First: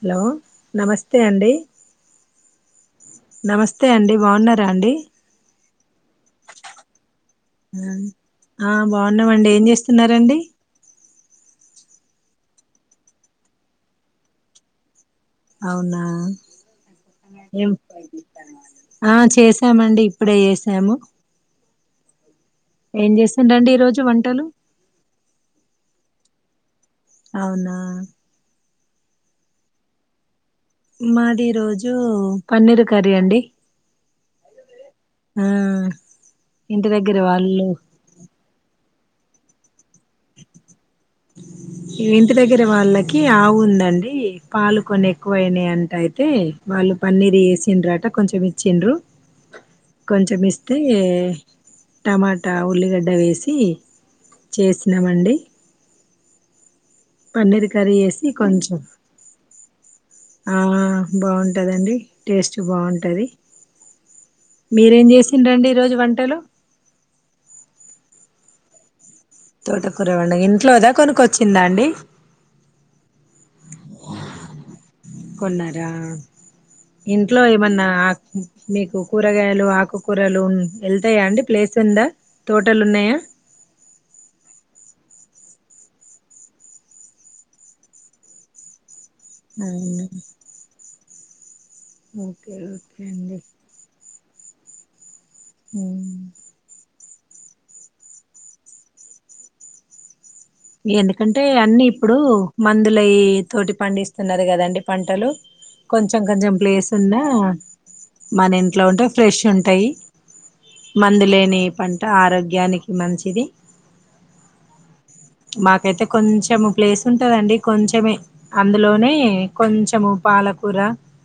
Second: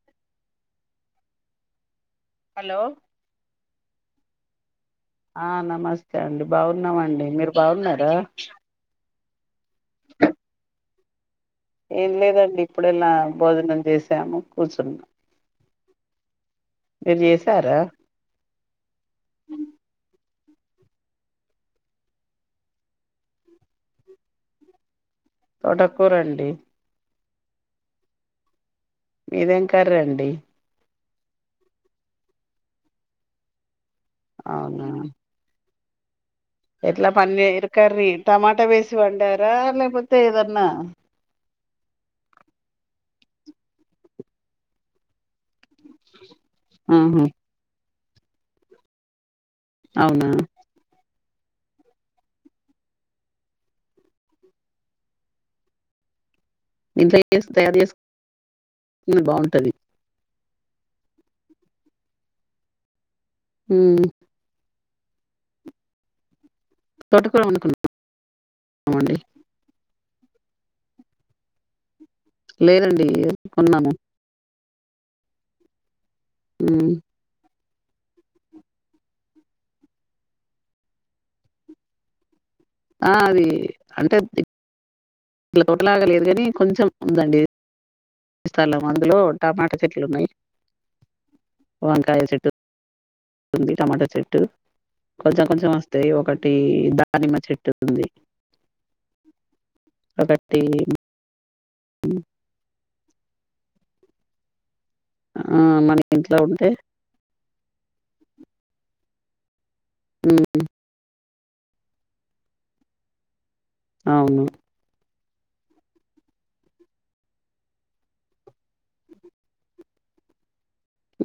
Hello నమస్తే అండి. Hello నమస్తే అండి బావున్నారా అండి. ఆ నమస్తే అండి బావున్నమండి, మీరు బావున్నారా అన్నం అండి ఏం జే సున్నారండి ఏం లేదండి ఇప్పుడెల్ల భోజనం చేసాము కూర్చున్న ఔనా చేసారా ఆ చేసామండి ఇప్పుడే ఏస్ ఏము ఏం చేస్సుర్రండి ఈ రోజు వంటలు తొటకూరండి. అవునా మీదేం కర్రి అండి. మాది ఇ రోజు పన్నీర్ కర్రీ అండి. అవునా ఆ ఇంటి ఎట్లా దగ్గర వాళ్ళు పన్నీరు కర్రీ టమాట వేసి వచ్చి వండార అ లేపోతే ఏదన్నా ఇంటి దగ్గర వాళ్ళకి ఆవుందండి పాలు కొన్ని ఎక్కువయినాయి అంట అయి అయితే వాళ్ళు ఆహా పన్నీర్ వేసిన్రాట కొంచెం ఇచ్చిండ్రు అవునా కొంచం ఇస్తే టమాటా, ఉల్లిగడ్డ వేసి చేస్నాంవండి. ఇంట్లో ఏస్ తయారు ఏస్, చేసి కొంచెం ఇన్ బావుంటది. ఆ బావుంటాదండి టేస్ట్ బావుంటది. ఉ మీరేం చేసింరండి ఈ రోజు వంటలు తోట కుర వంనుకున అమండి తొటకుర వండ ఇంట్లోదా కొనుకొచ్చిందా అండి. లేదండి కొన్నాము. కొన్నారా ఉమ్ ఇంట్లో ఎ ఏమన్నా ఆ మీకు కూరగాయలు, ఆకుకూరలు వెళ్తాయా అండి ప్లేస్ ఉందా తోటలు ఆ ఉన్నాయా అది అంటే ది ఇట్లా తోటలాగా లేదు కాని కొంచెం ఉందండి స్థలం అందులో టమాట చెట్లన్నాయ్ ఓకేే త టమాట చెట్ ట్టు కొంచెం కొంచెం వస్తయి అండి ఒకటి ద దానిమ్మ చెట్టు ఉంది ఒకట్ ఎందుకంటే అన్ని ఇప్పుడు మందు లే తోటి పండిస్తున్నారు కదండి పంటలు ఆ మన కొంచెం ఇంట్లో కొంచెం ఉంటే ప్లేస్ ఉన్న మన ఇంట్లో ఉంటే ఫ్రెష్ ఉంటు అ ఉమ్ మందులే న పంట ఆరోగ్యానికి మంచిది అవును మాకైతే కొంచెము ప్లేస్ ఉంటదండి కొంచమే అందులోనే కొంచెము పాలకు కూర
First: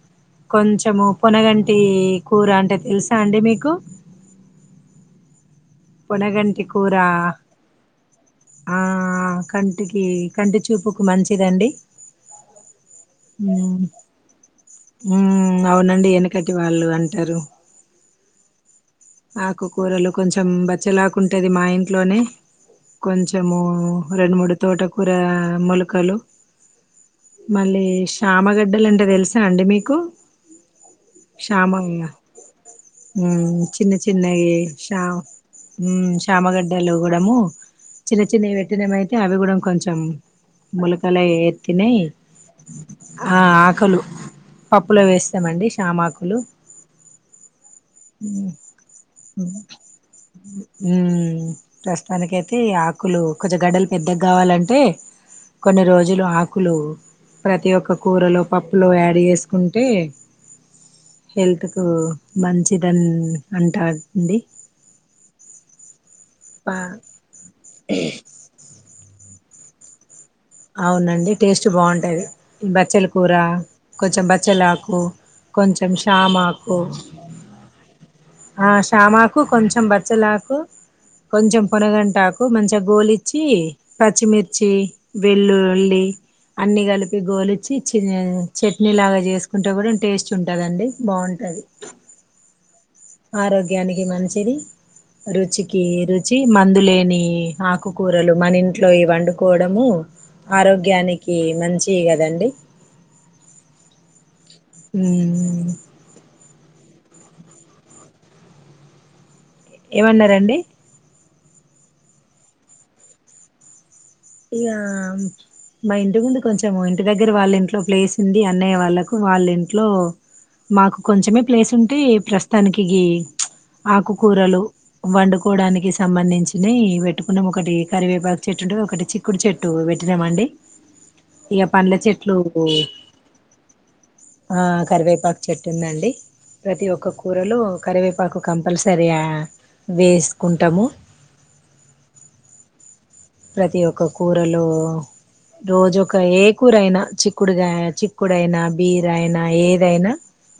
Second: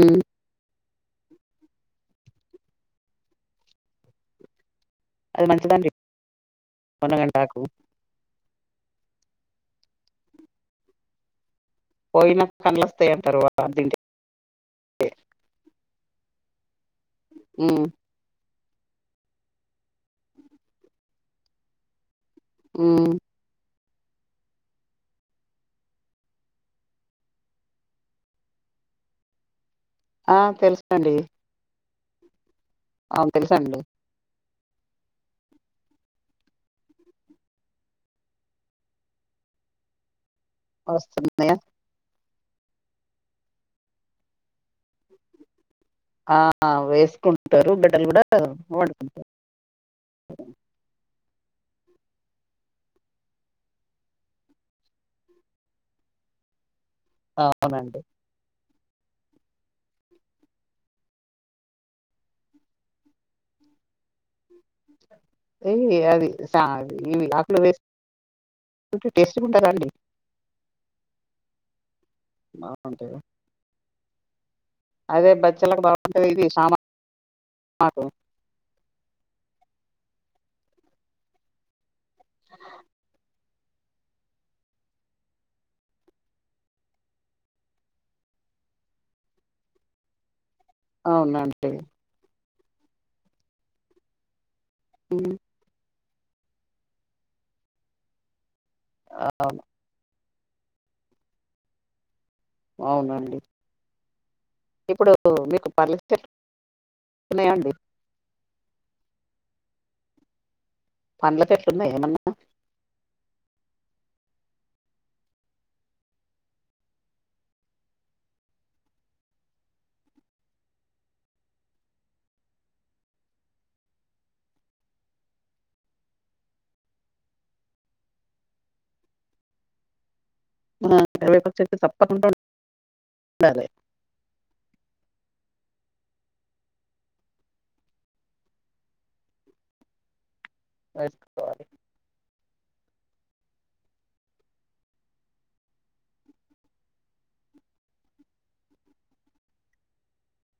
ఉమ్ కొంచ్ ము పొనగంటి కూర అంటే తెలుసా అండి మీకు అది మంచిదండి పొనగంటి కూరా పొనగంటాకు ఆ కంటికి కంటి చూపుకు మంచిదండి పోయినా కళ్లస్తాయింటారు వా మ్మ్ అ వెనకటి వాళ్ళు అంటారు ఆకుకూరలో కొంచెం కొంచెం బచ్చలాకుంటేది మా ఇంట్లోనే ఉమ్ కొంచెము రెండు మూడు తోటకూర మొలకలు మళ్ళీ శామగడ్డలుంటే తెలుసా అండి మీకు ఆ తెలుసుకోండి శ్యామ చిన్న చిన్నగ షా శామగడ్డలు కూడాము చిన్న చిన్నవి పెట్న అయితే అవి కూడా కొంచెం ములగాలా వస్తున్నాయా ఎతేన్నా ఆ ఆకలు పప్పులో వేస్తామండి శ్యామాకులు ఆ వేసుకుంటారు బిడ్డలు కూడా వాడుకుంటారు ఉ ప్రస్తుతాననికియితే ఆకులు కొంచె గడ్డలు పెద్దగా కావాలంటే కొన్ని రోజులు ఆకులు ప్రతి ఒక్క అవునండి కూరలో పప్పు లు యాడ్ చేసుకుంటే హెల్త్కు మంచిదని అంటారండి ఏయ్ అది స [inaudible] కుంటారాండి అవునండి టేస్ట్ బాగుంటాది బచ్చల బాగుంటది కూర కొంచెం బచ్చెలాకు అదే బచ్చలకు కొంచెం బాగుంటది ఇది ష్యామాకు సామా ఆకు ఆ ష్మ మాకు కొంచెం బచ్చలాకు కొంచెం పొనగంట టాకు మంచిగా గోల్ ఇచ్చి ఇ పచిమిర్చి వెల్లుల్లి అన్నిీ కలిపి గోలిచ్చి చట్నీ లాగా చేసుకుంటే కూడా టేస్ట్ ఉంటుంది కదండి బావుంటది అవునండి ఆరోగ్యానికి మంచిది హ్మ్. రుచికి రుచి మందులేని ఆకుకూరలు మన ఇంట్లో ఇ అవును. వండుకోవడము ఆరోగ్యానికి మంచి కదండి అవునండి ఇప్పుడు మీకు పర్ అండి ఏమన్నరండి పండ్ల పెట్ ఉన్నయ ఏమన్నా ఇక మా ఇంటి ముందు కొంచెం ఇంటి దగ్గర వాళ్ళ ఇంట్లో ప్లేస్ ఉంది అన్నయ్య వాళ్ళకు వాళ్ళ ఇంట్లో మాకు కొంచమే ప్లేస్ ఉంటే ప్రస్తుతానికి ఆకుకూరలు వండుకోడానికి సంబంధించిన పెట్టుకున్నాము ఒకటి కరివేపాకు చెట్టు ఉంటే ఒకటి కుడు చెెట్టు పెట్టినామండి మన కరివేపాకు ఇక చెట్టు పండ్ల తప్పకుండా చెట్లు ఉండాలి. ఆ కరివే పాకు చెట్టు ఉందండి ప్రతి ఒక్క కూరలు కరివేపాకు కంపల్సరీ వేస్ అది సాల [inaudible] ప్రతి ఒక్క కూరలో రోజుఒక ఏ కూర అయినా చిక్కుడుగాయ చిక్కుడైనా బీర అయినా ఏదైనా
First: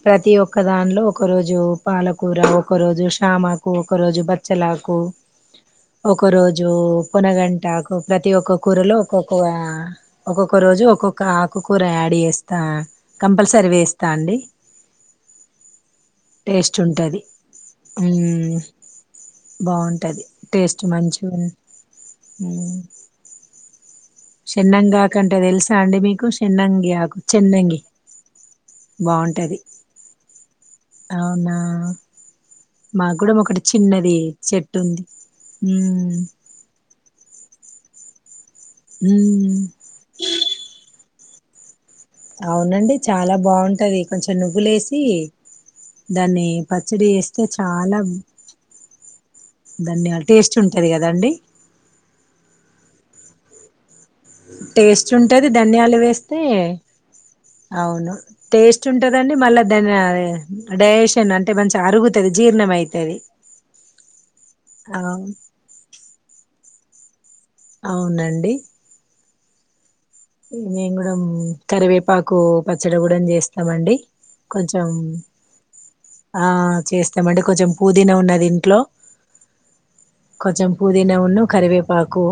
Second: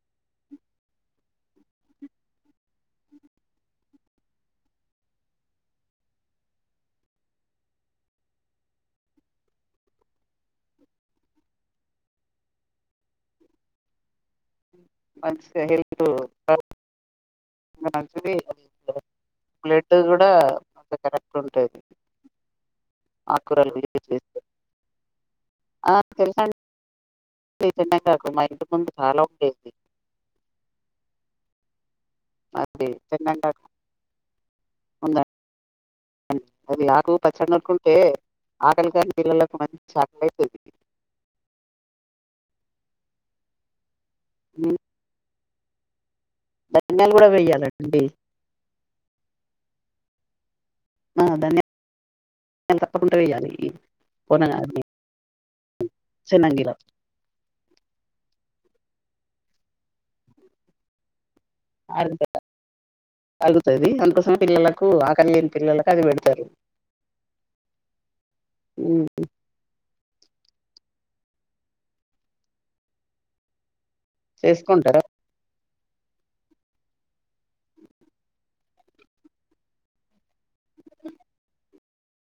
ప్రతి ఒక్క దానిలో ఒకరోజు పాలకూర ఒకరోజు శ్యామకు ఒకరోజు బచ్చలాకు ఒకరోజు పొనగంట ఆకు ప్రతి ఒక్క కూరలో ఒక్కొక్క ఒక్కొక్క రోజు ఒక్కొక్క ఆకుకూర యాడ్ చేస్తా కంపల్సరీ వేస్తా అండి మంచిదే హెల్త్ టేస్ట్ ఉంటది మంచిది మ్మ్ బ్లడ్ బాగుంటది కూడా కరెక్ట్ ఉంటది ఉ ఆకుకూరలు యూజ్ చేస్తే. చెెన్నంగా ఆకంటే తెల్సా ఆ అండి మీకు తెలుసా చెెన్నంగి ఆకు అండి చేన్నంగి చెన్నంగాకు మా ఇంటి ముందు చాలా బాగుంటది ఉండేది. అవునా అది మాకు కూడా ఒకటి చెన్నంగాకు చిన్నది చెట్టు ఉంది ఉందండి. మ్ ఏ ఆకలి గాని పిల్లలకు మంచి ఆకలి అయితది అవునండి చాలా బాగుంటది కొంచెం హ్మ్. నువ్వులేసి దాన్ని పచ్చడి ధనియాలు గూడా వేస్తే చాలా వేయాలండి. ధనియాలు టేస్ట్ ఉంటది అ కదండి ధనియాలు తప్పకుంట వేయాలి ఇ టేస్ట్ ఉంటది ధనియాలు వేస్తే చెన్నంగిలో అవును టేస్ట్ ట్టుదండి మళ్ళ ధనియాలు డైజెస్ట్ అరుగుతది అరుగుతది అందుకోసం పిల్లలకు అవు ఆకలి లేని పిల్లలకు అది పెడతారు అవునండి అ మేము గూడం కరివేపాకు పచ్చడి కూడా చేస్తాం అండి కొంచెం చేసుకుంటారా ఆ చేస్తాం అంటే కొంచ పుదీనా ఉన్నది ఇంట్లో కొంచెం పుదీనా వున్ను కరివేపాకు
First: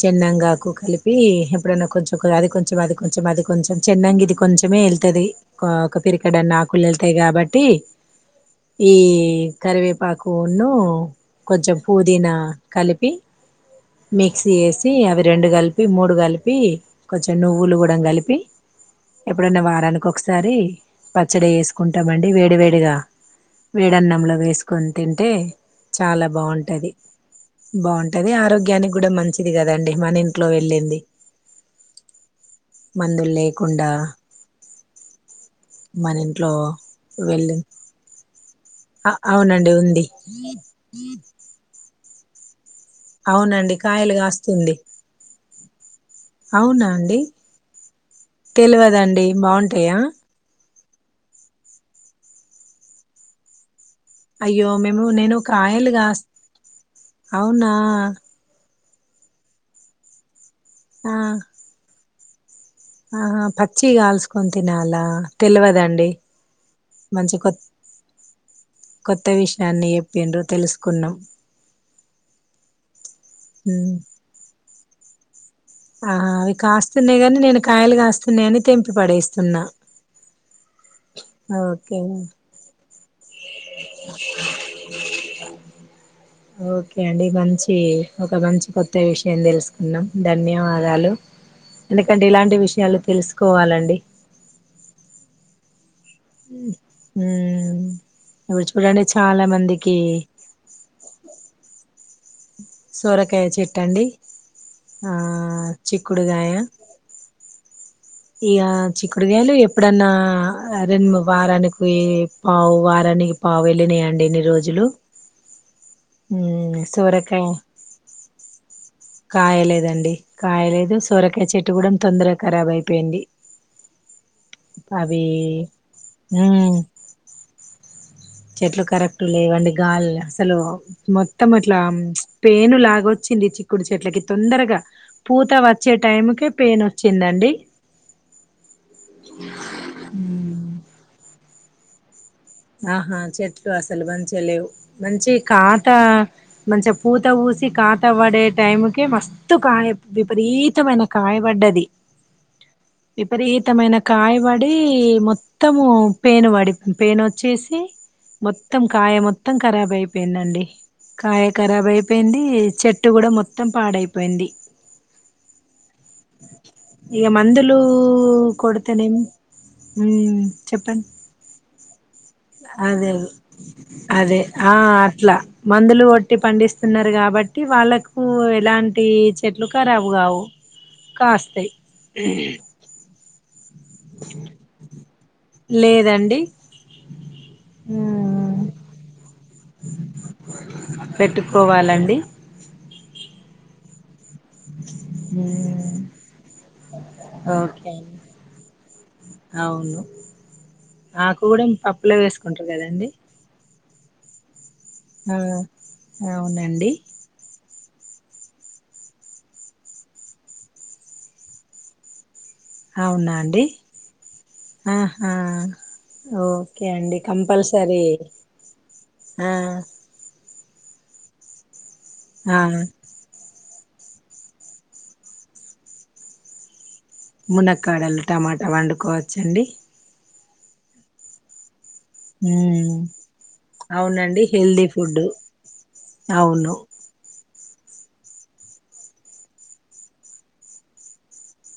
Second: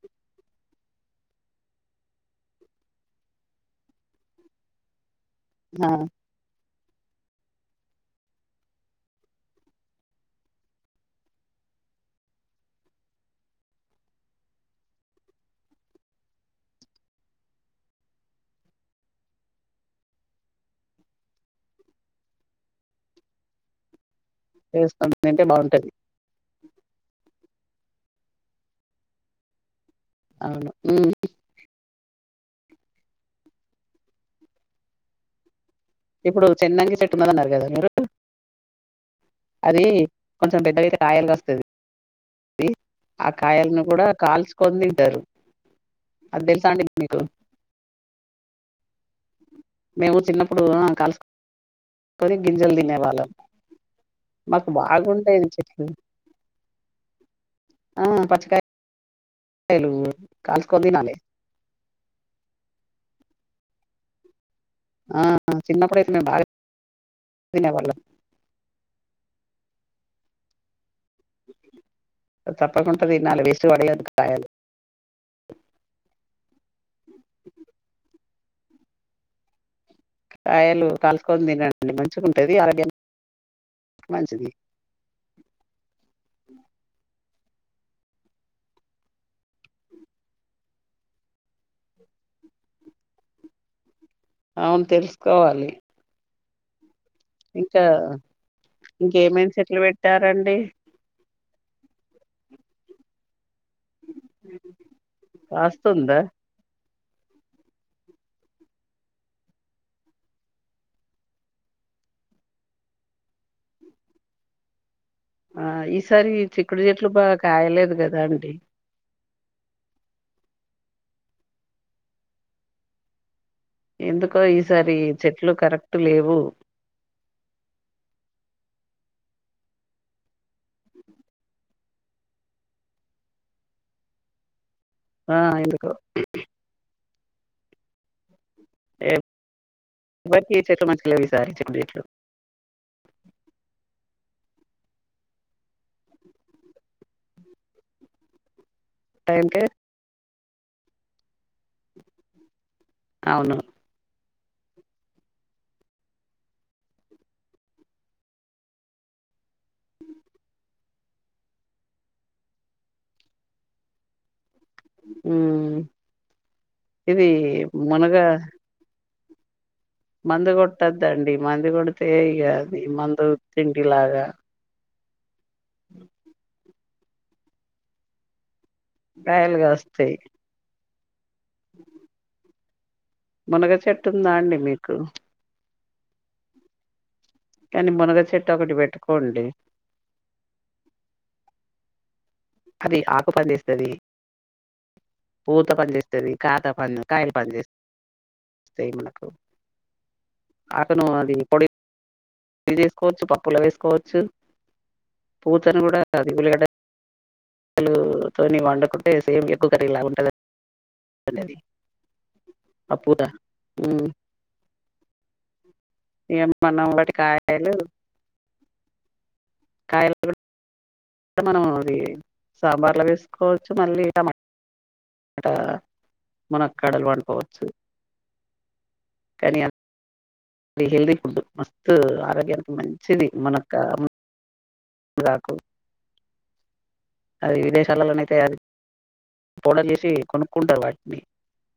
చెన్నంగి ఆకు కలిపి ఇప్పుడైన్న కొంచెం అది కొంచెం అది కొంచెం అది కొంచెం చిన్నంగా ఇది కొంచెమే వెళ్తుది ఒక ఆ ఒక పిడేకెడన్న ఆకు ళ్తాయి కాబట్టి ఈ కరివేపాకున్ను కొంచెం పుదీనా కలిపి మిక్సీ వేసి అవి రెండు కలిపి మూడు కలిపి కొంచెం నువ్వులు కూడా కలిపి ఎప్పుడన్న వారానికి ఒకసారి పచ్చడి వేసుకుంటామండి వేడి వేడిగా వేడన్నాంల వేసుకొని చేసుకొని తింటే బాగుంటది చాలా బాగుంటది. బాగుంటది ఆరోగ్య. బిరియానికి కూడా మంచిది కదాండి. మన ఇంట్లో అవును వెళ్ళింది. ఉమ్ మందులు లేకుండా మన ఇప్పుడు ఇంట్లో చెన్నంగి చెట్టు ఉన్నది అన్నారు వెళ్ళి కదా మీరు అవునండి అది ఉంది కొంచెం పెద్దగా అయితే కాయలు కాస్తది ఆ అవునండి కాయలను కూడా కాయలు కాస్తుంది కాల్చుకొని తింటారు అది తెలుసా అండి మీకు తెలియదండి బాగుంటాయా మేము చిన్నప్పుడు కాల్చు కొని గింజలు తినే వాళ్లం అయ్యో మేము నేను కాయలు కాస్త్ అవునా హలో కాల్చుకోని తినాలి. ఆ ఆహా పచ్చిగ కాల్స్ కొంతినాలా ఆ తెలివదండి. చిన్నప్పుడైతే మేము బాగా మంచిగ కొత్ తినేవాళ్ళం కొత్త విషయాన్ని. ఎండో తెలుసు. కున్నం అది నాదినల వేస్ట్ వాడేల కాయాలి. ఆహ్ అవి కాస్తున్నాయి గాని నేను కాయలు కాస్తున్నాయియని తెంపి పడేస్తున్నా. కాయలు కాలుసుకొని తినండి ఓకే మంచిగుంటది ఆరోగ్యం. ఓకే అండి బంత్ మంచి ఒక మంచి కొత్త విషయం తెలుసుకున్నాం ధన్యవాదాలు. ఎందుకంటే ఇలాంటి విషయాలు తెలుసుకోవాలండి. అవును తెలుసుకోవాలి. ఉమ్ ఉమ్ ఇంకా విడుచుపూడండి చాలా ఇంకేమేమి చెట్లు మందికి. పెట్టారండి సొరకాయ చెట్ టండి ఆహ్ కాస్తుందా చిక్కుడుగాయ. ఇక చిక్కుడుగాయలు ఎప్పుడన్నా రెండు వారానికి పావు వారానికి పావు ఏళ్ళినాయండి ఇన్ని రోజులు. ఆహ్ ఈసారి ఉమ్ చిక్కుడు చెట్లు బాగా సోరకాయ కాయలేదు కదా అండి. కాయలేదండి కాయలేదు సోరకాయ చెట్టు కూడా తొందరగా ఖరాబ్ అయిపోయింది. ఎందుకో ఈసారి అవి చెట్లు కరెక్ట్ లేవు. ఉమ్ చెట్లు కరెక్ట్ లేవండి. గాలి అసలు మొత్తం అట్లా ప్చ్ పెను లాగ వచ్చింది. చిక్కుడు చెట్లకి తొందరగా. ఆ పూత ఎందుకో వచ్చే టైంకి పెయిన్ వ చిందండి ఎప్ మాకి చెట్లు మంచిగ లేవు ఈసారి దేట్లా ఆహా చెట్లు అసలు మంచిగా లేవు మంచి ఖాతా మంచిగా పూత ఊసి ఖాతా పడే టైం. ఏం మస్తు టైంకే కాయ. విపరీతమైన కాయలు. పడ్డది అవును విపరీతమైన కాయలు. వాడి మొత్తము పెను వాడి పెను వచ్ కాసాయి మొత్తం కాయ మొత్తం ఖరాబ్ అయిపోయిందండి కాయ ఖరాబ్ అయిపోయింది చెట్టు కూడా మొత్తం పాడైపోయింది. ఉమ్ ఇక ఇది మందులు మునగ కొడతేనేమో. మందు కొట్టద్దండి మందు కొడితే ఇక అది అదే మందు తిండిలాగా అదే ఆ ఇట్లా మందులు కొట్టి పండిస్తున్నారు కాబట్టి వాళ్ళకు ఇలాంటి కాయలు చెట్లు ఖరాబు కాస్తాయి కావు కాస్తాయి మునగ చెట్టుందా అండి మీకు లేదండి కానీ మునగ చెట్టు ఉమ్ ఒకటి పెట్టుకోండి పెట్టుకోవాలండి అది ఆకు పండిస్తది పూత పని ఉమ్ చెత్తది కాత పని కాయలు పని చేస్ ఓకే అండి స్తాయి మనకు అవును ఆకు ను నువ్వు అది కూడా పొడి పప్పులో వేసుకుంటారు ట్నీ కదండి చేసుకోవచ్చు పప్పుల వే వేసుకోవచ్చు ఆ పూతను కూడా అది ఉల్లిగడ్డ అవునండి పలుతోని వడుకుంటే సేమ్ ఎగ్గు కర్రీ లాగా ఉంటది అండి అది ఆ పూత అవునా అండి ఆహా ఇగ ఓకే మనం వాటి అండి కాయలు కంపల్సరీ ఆ టె మనము అది ఆ సాంబార్ల వేసుకో చు మల్ళీ టమా ఆట మన మునక్కాడలు టమాటా వండుకోవచ్చండి ఇది హెల్తీ ఫుడ్ త్ ఆరోగ్యానికి ఉమ్ మంచిది మనక ఫుడ్డు అవును అది విదేశాలలోన అయితే అది పొడర్లు ఏసీ కొనుక్కుంటారు వాటిని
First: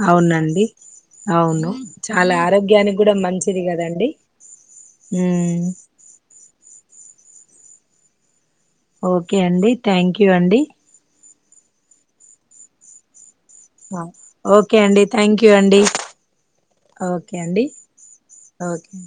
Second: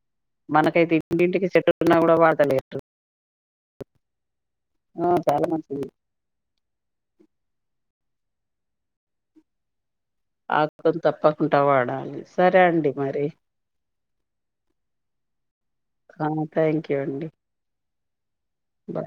అవునండి మనకైతే ఇంటింటికి అవును చెట్టు ఉన్నా కూడా చాలా వాడతలేరు ఆరోగ్యానికి కూడా మంచిది కదండి ఆ చాలా మ్మ్ మంచిది ఓకే అండి థ్యాంక్ యూ అండి ఉంట వాడాలి సరే అండి మరి ఆ ఓకే అండి థ్యాంక్ యూ అండి ఆ థ్యాంక్ యూ ఓకే అండి ఓకే బాయ్